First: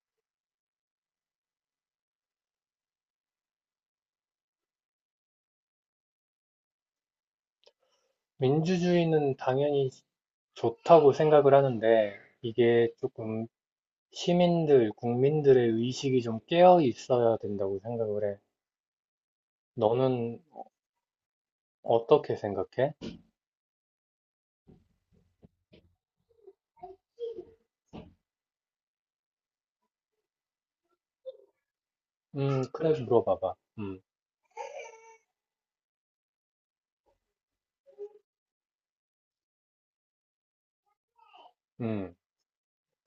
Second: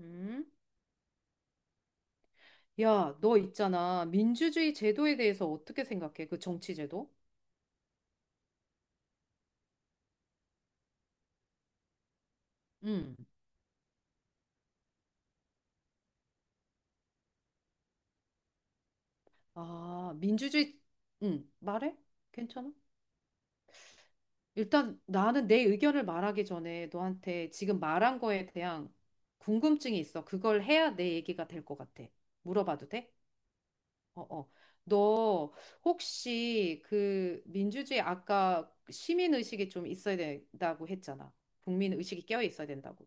음? 야, 너 있잖아. 민주주의 제도에 대해서 어떻게 생각해? 그 정치 제도? 민주주의는 당연히 좋다고 생각을 하는데 이게 응, 조금 시민들, 국민들의 의식이 좀 깨어 있어야 된다고 생각을 해. 아, 너는 민주주의, 응, 말해? 어떻게 괜찮아? 생각해? 일단 나는 내 의견을 말하기 전에 너한테 지금 말한 거에 대한 궁금증이 있어. 그걸 해야 내 얘기가 될 것 같아. 물어봐도 그래, 돼? 물어봐봐. 어, 어. 너 혹시 그 민주주의 아까 시민의식이 좀 있어야 된다고 했잖아. 음, 국민의식이 깨어 있어야 된다고.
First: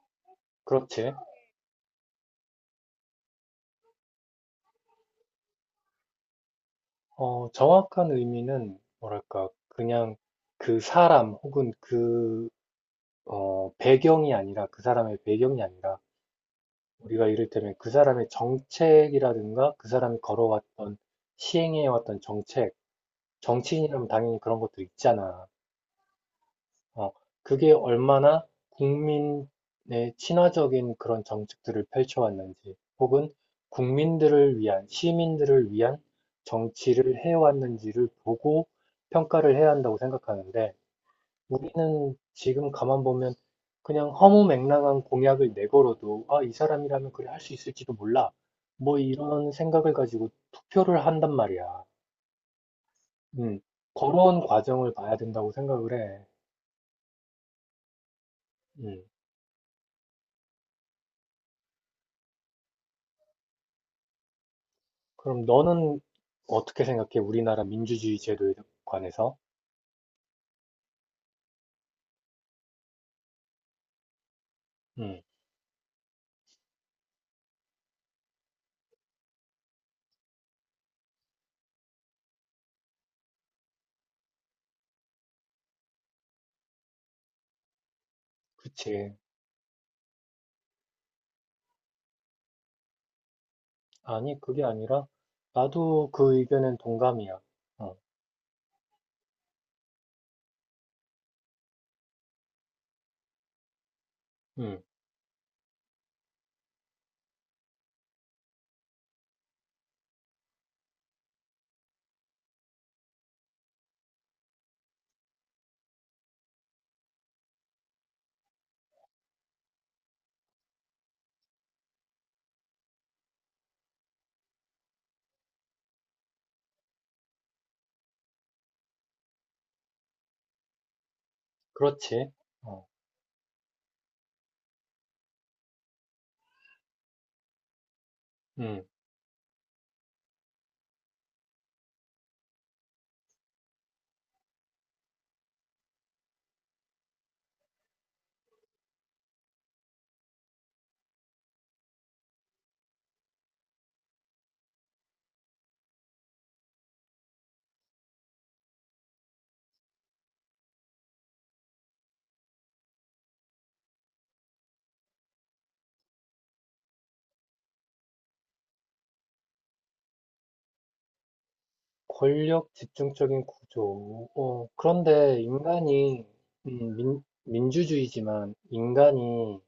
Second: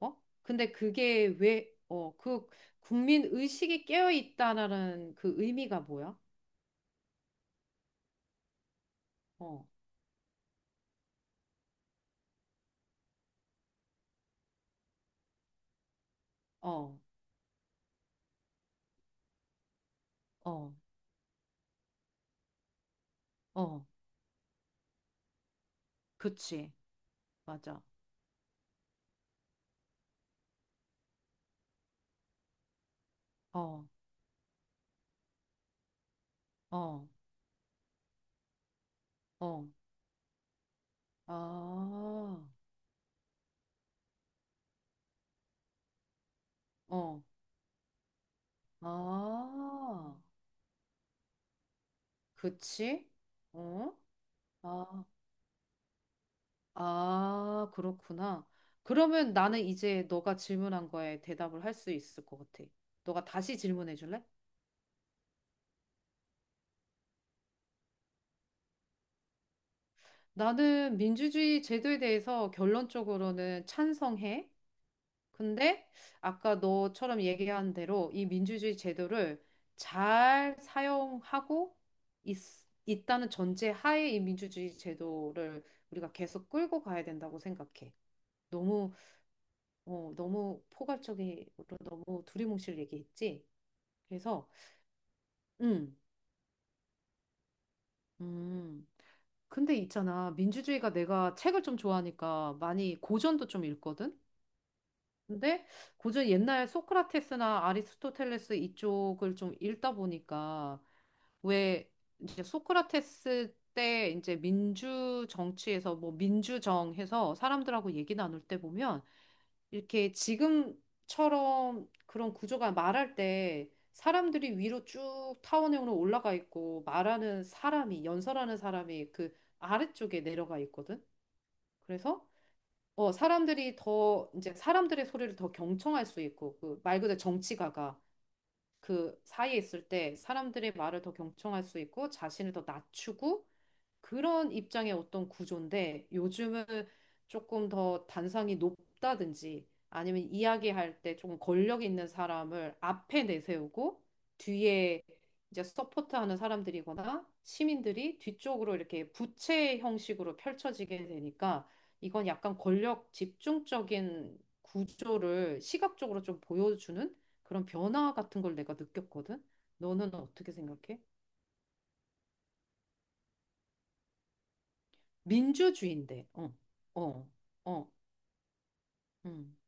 어? 근데 그렇지. 그게 왜, 그 국민 의식이 깨어 있다라는 그 의미가 뭐야? 어, 정확한 의미는 뭐랄까, 어, 그냥 그 사람 혹은 그, 어, 배경이 아니라, 그 사람의 배경이 아니라, 어, 우리가 이를테면 그 사람의 정책이라든가, 그 사람이 어, 걸어왔던, 시행해왔던 정책, 어, 정치인이라면 당연히 그런 것도 있잖아. 그치. 어, 그게 맞아. 얼마나 국민의 친화적인 그런 정책들을 펼쳐왔는지, 혹은 어, 국민들을 위한, 시민들을 위한 어, 정치를 해왔는지를 보고 평가를 어, 해야 한다고 생각하는데, 아, 우리는 지금 가만 보면 그냥 허무맹랑한 공약을 내걸어도, 아, 이 사람이라면 어, 그래 할 수 있을지도 몰라. 뭐 이런 생각을 아, 가지고 투표를 한단 말이야. 그치? 음. 어? 걸어온 과정을 아, 봐야 된다고 생각을 해. 아, 그렇구나. 음. 그러면 나는 이제 너가 질문한 거에 대답을 할 수 있을 것 같아. 너가 다시 질문해 줄래? 그럼 너는 어떻게 생각해? 우리나라 민주주의 제도에 관해서? 나는 민주주의 제도에 대해서 결론적으로는 찬성해. 음, 근데 아까 너처럼 얘기한 대로 이 민주주의 제도를 잘 사용하고 있, 있다는 전제 하에 이 민주주의 제도를 우리가 계속 끌고 가야 된다고 생각해. 너무, 그치. 너무 포괄적으로 너무 두리뭉실 얘기했지. 아니, 그래서, 그게 아니라, 음, 나도 그 의견엔 동감이야. 어, 음. 근데 있잖아. 민주주의가 내가 책을 좀 좋아하니까 많이 고전도 좀 읽거든? 음, 근데 고전 옛날 소크라테스나 아리스토텔레스 이쪽을 좀 읽다 보니까 왜 이제 소크라테스 때 이제 민주 정치에서 뭐 민주정 해서 사람들하고 얘기 나눌 때 보면 이렇게 지금처럼 그런 구조가 말할 때 사람들이 위로 쭉 타원형으로 올라가 있고 말하는 사람이 연설하는 사람이 그 아래쪽에 내려가 있거든. 그래서 그렇지. 어, 이제 사람들의 소리를 더 경청할 수 있고, 그 말 그대로 정치가가 음, 그 사이에 있을 때 사람들의 말을 더 경청할 수 있고, 자신을 더 낮추고, 그런 입장의 어떤 구조인데 요즘은 조금 더 단상이 높다든지 아니면 이야기할 때 조금 권력 있는 사람을 앞에 내세우고 뒤에 이제 서포트하는 사람들이거나 시민들이 뒤쪽으로 이렇게 부채 형식으로 펼쳐지게 되니까 이건 약간 권력 집중적인 구조를 시각적으로 좀 보여주는 그런 변화 같은 걸 내가 느꼈거든. 너는 어떻게 생각해? 권력 집중적인 구조. 어, 그런데 인간이, 민주주의인데, 어, 민, 어. 어. 민주주의지만, 음, 인간이,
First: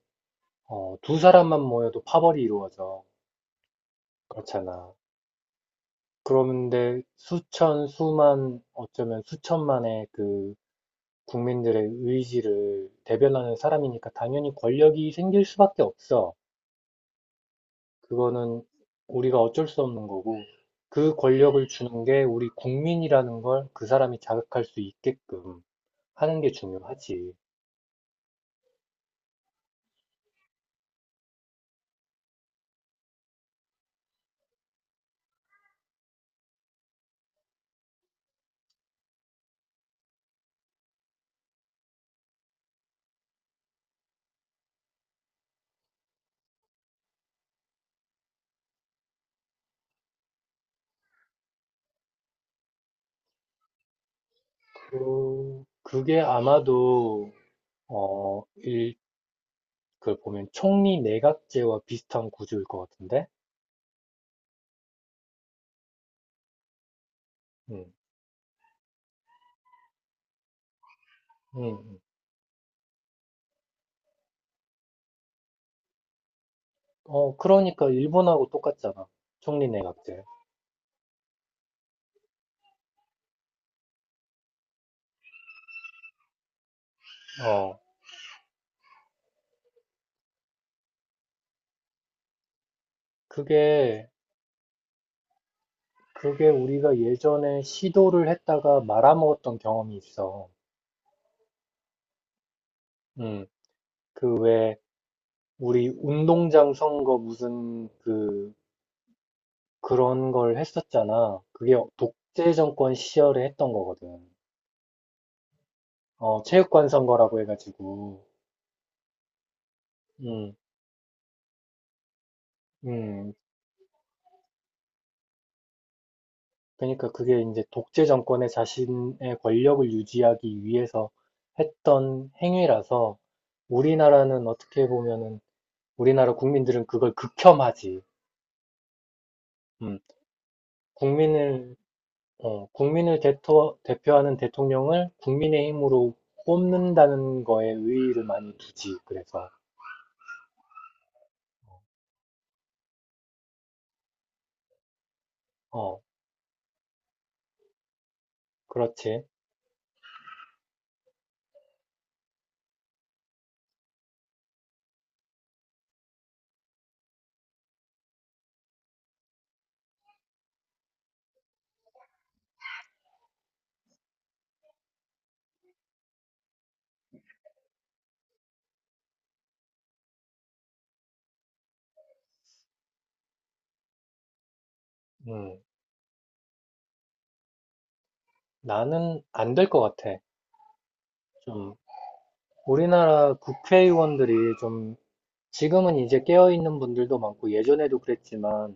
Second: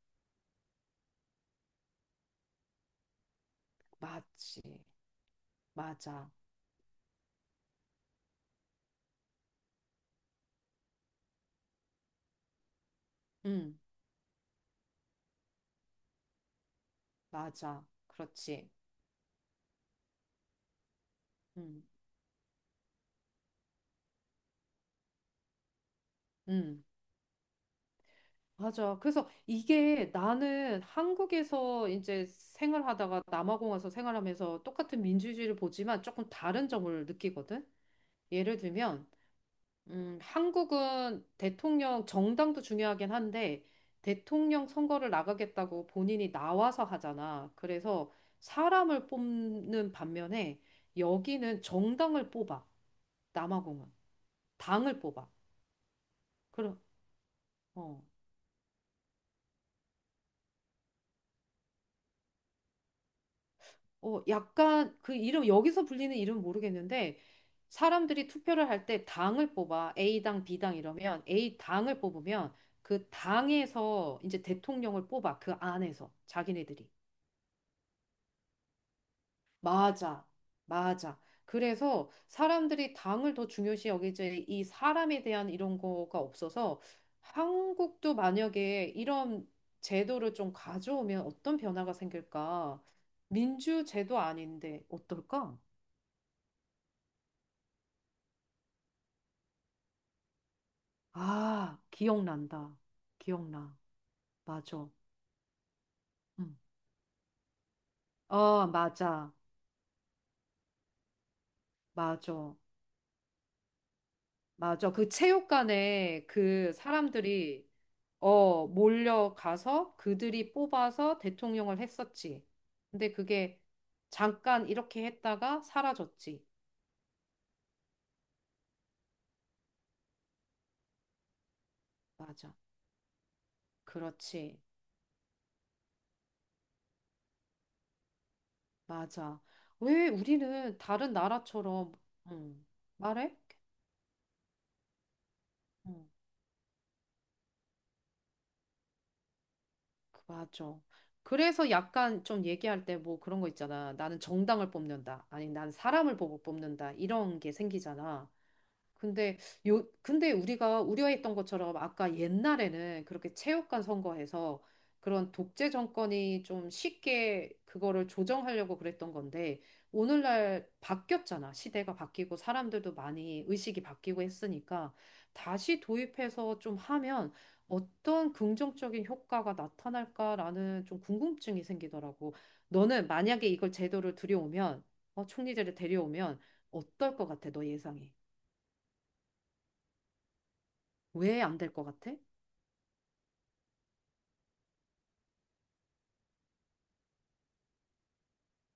어, 두 사람만 모여도 파벌이 이루어져. 맞지. 그렇잖아. 맞아. 그런데 수천, 수만, 어쩌면 수천만의 그 국민들의 의지를 대변하는 음, 사람이니까 당연히 권력이 생길 수밖에 없어. 맞아. 그거는 그렇지. 우리가 어쩔 수 없는 거고, 그 권력을 음, 주는 게 우리 국민이라는 걸 그 사람이 자각할 수 있게끔 하는 게 음, 중요하지. 맞아. 그래서 이게 나는 한국에서 이제 생활하다가 남아공 와서 생활하면서 똑같은 민주주의를 보지만 조금 다른 점을 느끼거든. 예를 들면, 한국은 대통령 정당도 중요하긴 한데 대통령 선거를 나가겠다고 본인이 나와서 하잖아. 그래서 사람을 뽑는 반면에 여기는 정당을 뽑아. 남아공은 당을 뽑아. 그, 그게 그럼 아마도, 어, 어, 일, 그 보면 총리 내각제와 비슷한 구조일 것 같은데? 어 약간 그 이름 여기서 불리는 이름 모르겠는데 음, 사람들이 투표를 할 때 당을 뽑아 A당, B당 이러면 음, 음. A당을 뽑으면 그 당에서 이제 대통령을 뽑아 그 안에서 자기네들이. 어, 그러니까 일본하고 똑같잖아. 총리 내각제. 맞아, 맞아. 그래서 사람들이 당을 더 중요시 여기지 이 사람에 대한 이런 거가 없어서 어, 한국도 만약에 이런 제도를 좀 가져오면 어떤 변화가 생길까? 민주 그게 제도 아닌데 어떨까? 그게 우리가 예전에 시도를 했다가 말아먹었던 경험이 있어. 아, 기억난다. 음, 기억나. 그 왜 맞아. 우리 응. 운동장 선거 무슨 그 어, 맞아. 그런 걸 했었잖아. 그게 독재 맞아. 정권 시절에 했던 거거든. 맞아. 그 체육관에 어, 그 체육관 선거라고 사람들이 해가지고. 어, 몰려가서 그들이 음, 뽑아서 대통령을 했었지. 근데 음. 그게 잠깐 이렇게 했다가 사라졌지. 그러니까 그게 이제 독재 정권의 자신의 권력을 유지하기 위해서 했던 맞아. 행위라서 우리나라는 그렇지. 어떻게 보면은 우리나라 국민들은 그걸 극혐하지. 맞아. 음. 왜 우리는 다른 국민을, 나라처럼, 어, 음, 국민을 말해? 대토, 대표하는 대통령을 음, 국민의힘으로 뽑는다는 거에 의의를 많이 두지. 그래서, 맞아. 그래서 약간 좀 얘기할 때 뭐 그런 거 있잖아. 나는 정당을 뽑는다. 아니, 난 어, 사람을 보고 뽑는다. 이런 게 생기잖아. 그렇지. 근데 요 근데 우리가 우려했던 것처럼 아까 옛날에는 그렇게 체육관 선거에서 그런 독재 정권이 좀 쉽게 그거를 조정하려고 그랬던 건데 오늘날 바뀌었잖아. 시대가 바뀌고 사람들도 많이 의식이 바뀌고 했으니까 다시 도입해서 좀 하면 어떤 긍정적인 효과가 나타날까라는 좀 궁금증이 생기더라고. 너는 만약에 이걸 제도를 들여오면 어, 음, 총리제를 데려오면 어떨 것 같아? 너 예상이? 나는 안 될 것 같아. 왜 안될 좀, 것 같아? 우리나라 국회의원들이 좀, 지금은 이제 깨어있는 분들도 많고, 예전에도 그랬지만,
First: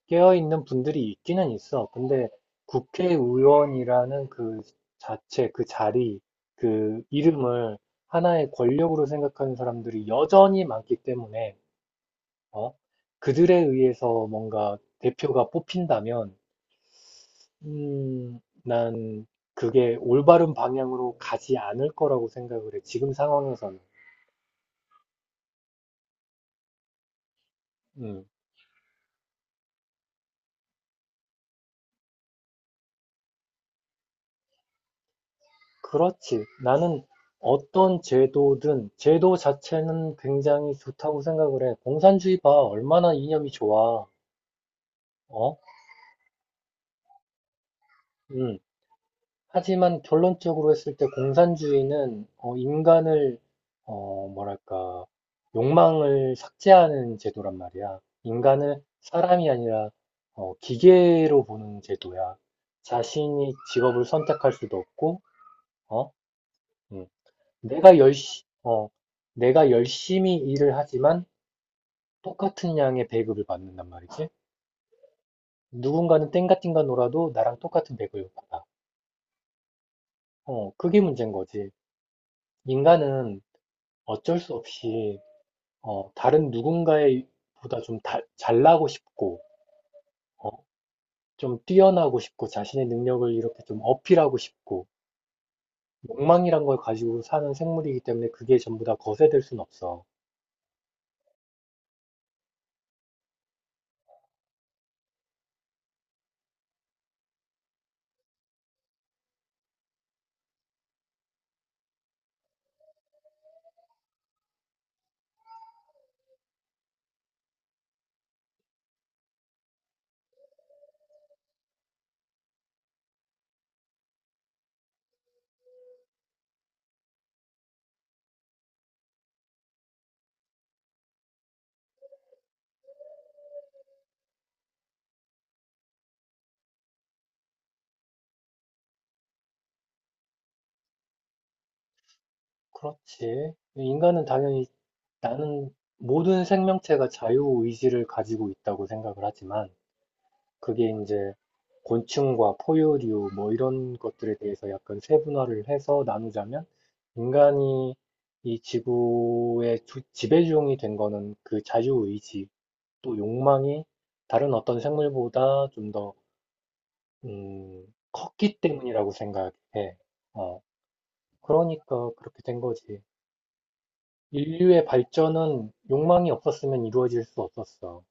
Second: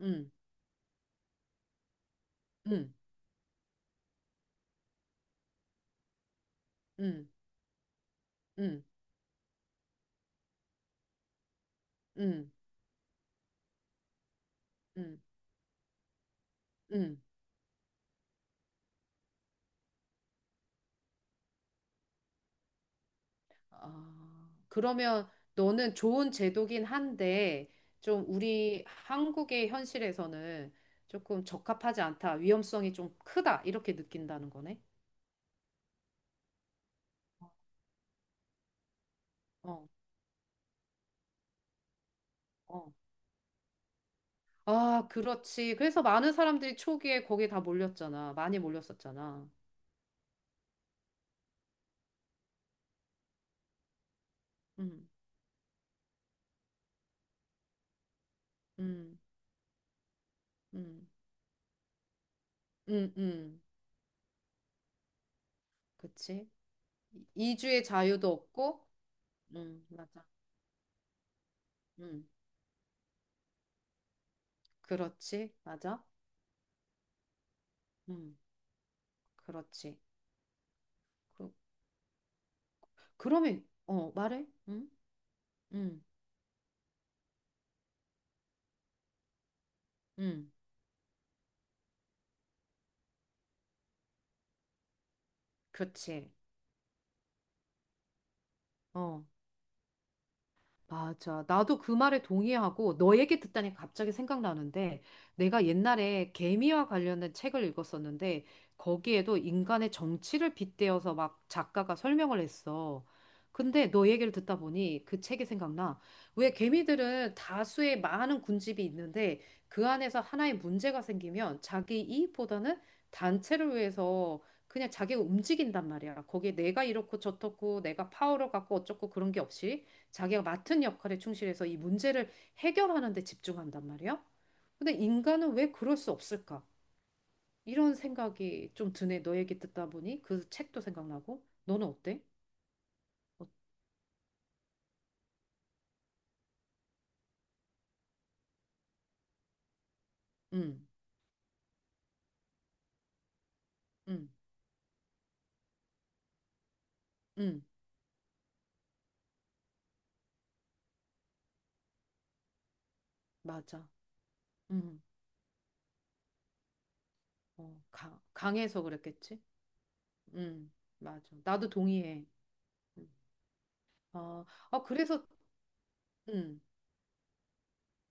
응, 깨어있는 분들이 있기는 있어. 근데 응, 국회의원이라는 그 자체, 그 자리, 그 응, 이름을 하나의 응, 권력으로 생각하는 사람들이 여전히 많기 때문에, 응, 어? 그들에 의해서 뭔가 응, 대표가 뽑힌다면, 응. 음, 난 그게 올바른 방향으로 가지 않을 거라고 생각을 해. 지금 상황에서는. 아, 그러면 너는 좋은 제도긴 한데, 음. 좀 우리 한국의 현실에서는 조금 적합하지 않다, 위험성이 좀 크다, 이렇게 느낀다는 거네? 그렇지. 나는 어떤 제도든 제도 어, 자체는 굉장히 좋다고 생각을 해. 공산주의 봐. 어. 얼마나 이념이 좋아. 아, 어? 그렇지. 그래서 많은 사람들이 초기에 거기에 다 몰렸잖아. 음. 많이 몰렸었잖아. 하지만 결론적으로 했을 때 공산주의는 어, 인간을 어, 뭐랄까 음, 욕망을 삭제하는 제도란 말이야. 인간을 음, 사람이 아니라 어, 음, 기계로 보는 제도야. 음, 자신이 음. 직업을 선택할 수도 없고, 어? 그치? 음. 이주의 자유도 없고, 어, 내가 맞아. 열심히 일을 하지만 음. 똑같은 양의 배급을 받는단 말이지. 그렇지. 맞아. 누군가는 땡가띵가 놀아도 나랑 똑같은 배급을 음, 받아. 그렇지. 어, 그게 문제인 그, 거지. 인간은 그러면, 어, 어쩔 말해? 수 응? 없이, 응, 어, 다른 누군가의 보다 잘나고 싶고, 응. 어, 좀 뛰어나고 싶고, 자신의 능력을 이렇게 좀 어필하고 싶고, 그렇지. 욕망이란 걸 가지고 사는 생물이기 때문에 그게 전부 다 어, 거세될 순 없어. 맞아. 나도 그 말에 동의하고 너 얘기 듣다니 갑자기 생각나는데 내가 옛날에 개미와 관련된 책을 읽었었는데 거기에도 인간의 정치를 빗대어서 막 작가가 설명을 했어. 근데 너 얘기를 듣다 보니 그 책이 생각나. 왜 개미들은 다수의 많은 군집이 있는데 그 안에서 하나의 문제가 생기면 자기 이익보다는 단체를 위해서 그냥 자기가 움직인단 말이야. 거기에 내가 이렇고 저렇고 내가 파워를 갖고 어쩌고 그런 게 없이. 자기가 맡은 역할에 충실해서 이 문제를 해결하는 데 집중한단 말이야. 근데 인간은 왜 그럴 수 없을까? 이런 생각이 좀 드네. 너 얘기 듣다 보니 그 책도 생각나고. 너는 어때? 어, 그렇지. 인간은 당연히 나는 모든 생명체가 자유의지를 가지고 있다고 생각을 하지만 음, 그게 이제 곤충과 포유류 뭐 이런 음, 것들에 대해서 약간 세분화를 해서 나누자면 음, 인간이 이 지구의 지배종이 된 거는 그 자유의지 또 맞아. 욕망이 다른 어떤 음, 생물보다 좀 더, 음, 컸기 강해서 때문이라고 그랬겠지? 생각해. 어, 음, 맞아. 나도 그러니까 동의해. 그렇게 된 거지. 음. 어, 아, 인류의 그래서, 발전은 욕망이 응. 없었으면 이루어질 수 없었어.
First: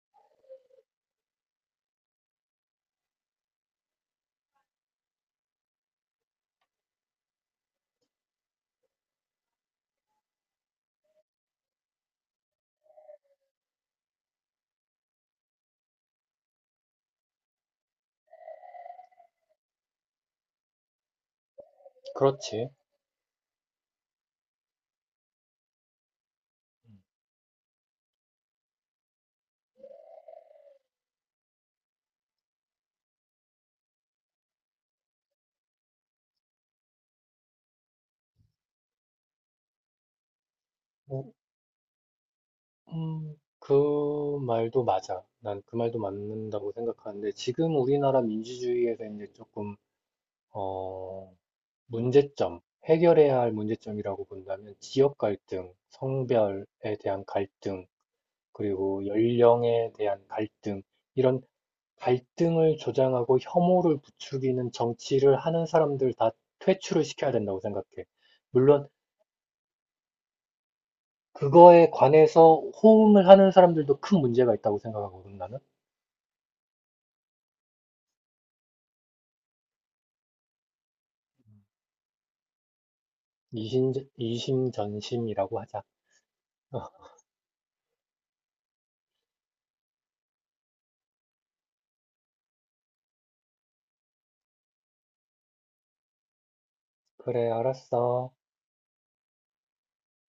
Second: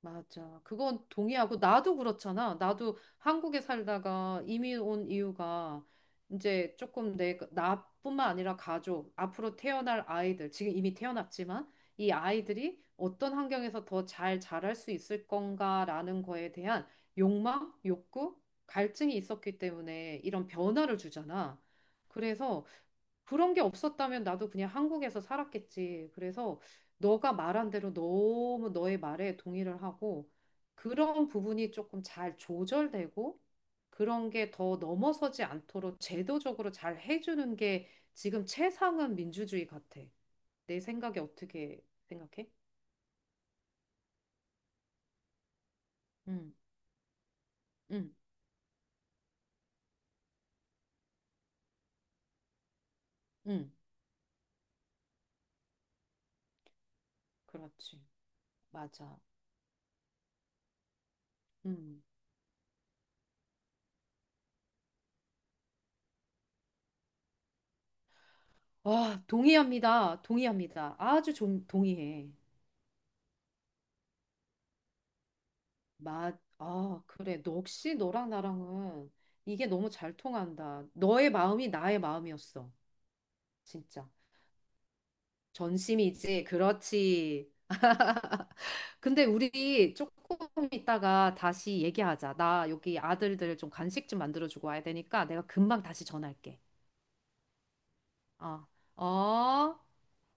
맞아. 그건 동의하고 나도 그렇잖아. 나도 한국에 살다가 이민 온 이유가 이제 조금 내 그 나뿐만 아니라 가족, 앞으로 태어날 아이들, 지금 이미 태어났지만 이 아이들이 어떤 환경에서 더 잘 자랄 수 있을 건가라는 거에 대한 욕망, 욕구, 갈증이 있었기 때문에 이런 변화를 주잖아. 그래서 그렇지. 그런 게 없었다면 나도 그냥 한국에서 살았겠지. 그래서 너가 말한 대로 너무 너의 말에 동의를 하고 그런 부분이 조금 잘 조절되고 그런 게 더 넘어서지 않도록 제도적으로 잘 해주는 게 지금 최상은 민주주의 같아. 내 생각에 어떻게 생각해? 어, 그 말도 맞아. 난 그 말도 응, 맞는다고 생각하는데, 지금 응, 우리나라 민주주의에서 이제 조금, 어, 문제점, 해결해야 할 응. 문제점이라고 본다면, 지역 갈등, 성별에 대한 갈등, 그렇지. 그리고 맞아. 연령에 대한 갈등, 이런 음. 갈등을 조장하고 혐오를 부추기는 정치를 하는 사람들 다 퇴출을 시켜야 된다고 생각해. 물론 와, 동의합니다. 동의합니다. 아주 좀 그거에 동의해. 관해서 호응을 하는 사람들도 큰 문제가 있다고 생각하거든, 나는. 아, 그래. 너 역시 너랑 나랑은 이게 너무 잘 통한다. 너의 마음이 나의 마음이었어. 이심, 진짜. 이심전심이라고 하자. 전심이지. 어, 그렇지. 근데 우리 조금 있다가 다시 얘기하자. 나 여기 아들들 좀 간식 좀 만들어주고 와야 되니까 내가 금방 다시 전화할게. 그래, 알았어. 어, 어.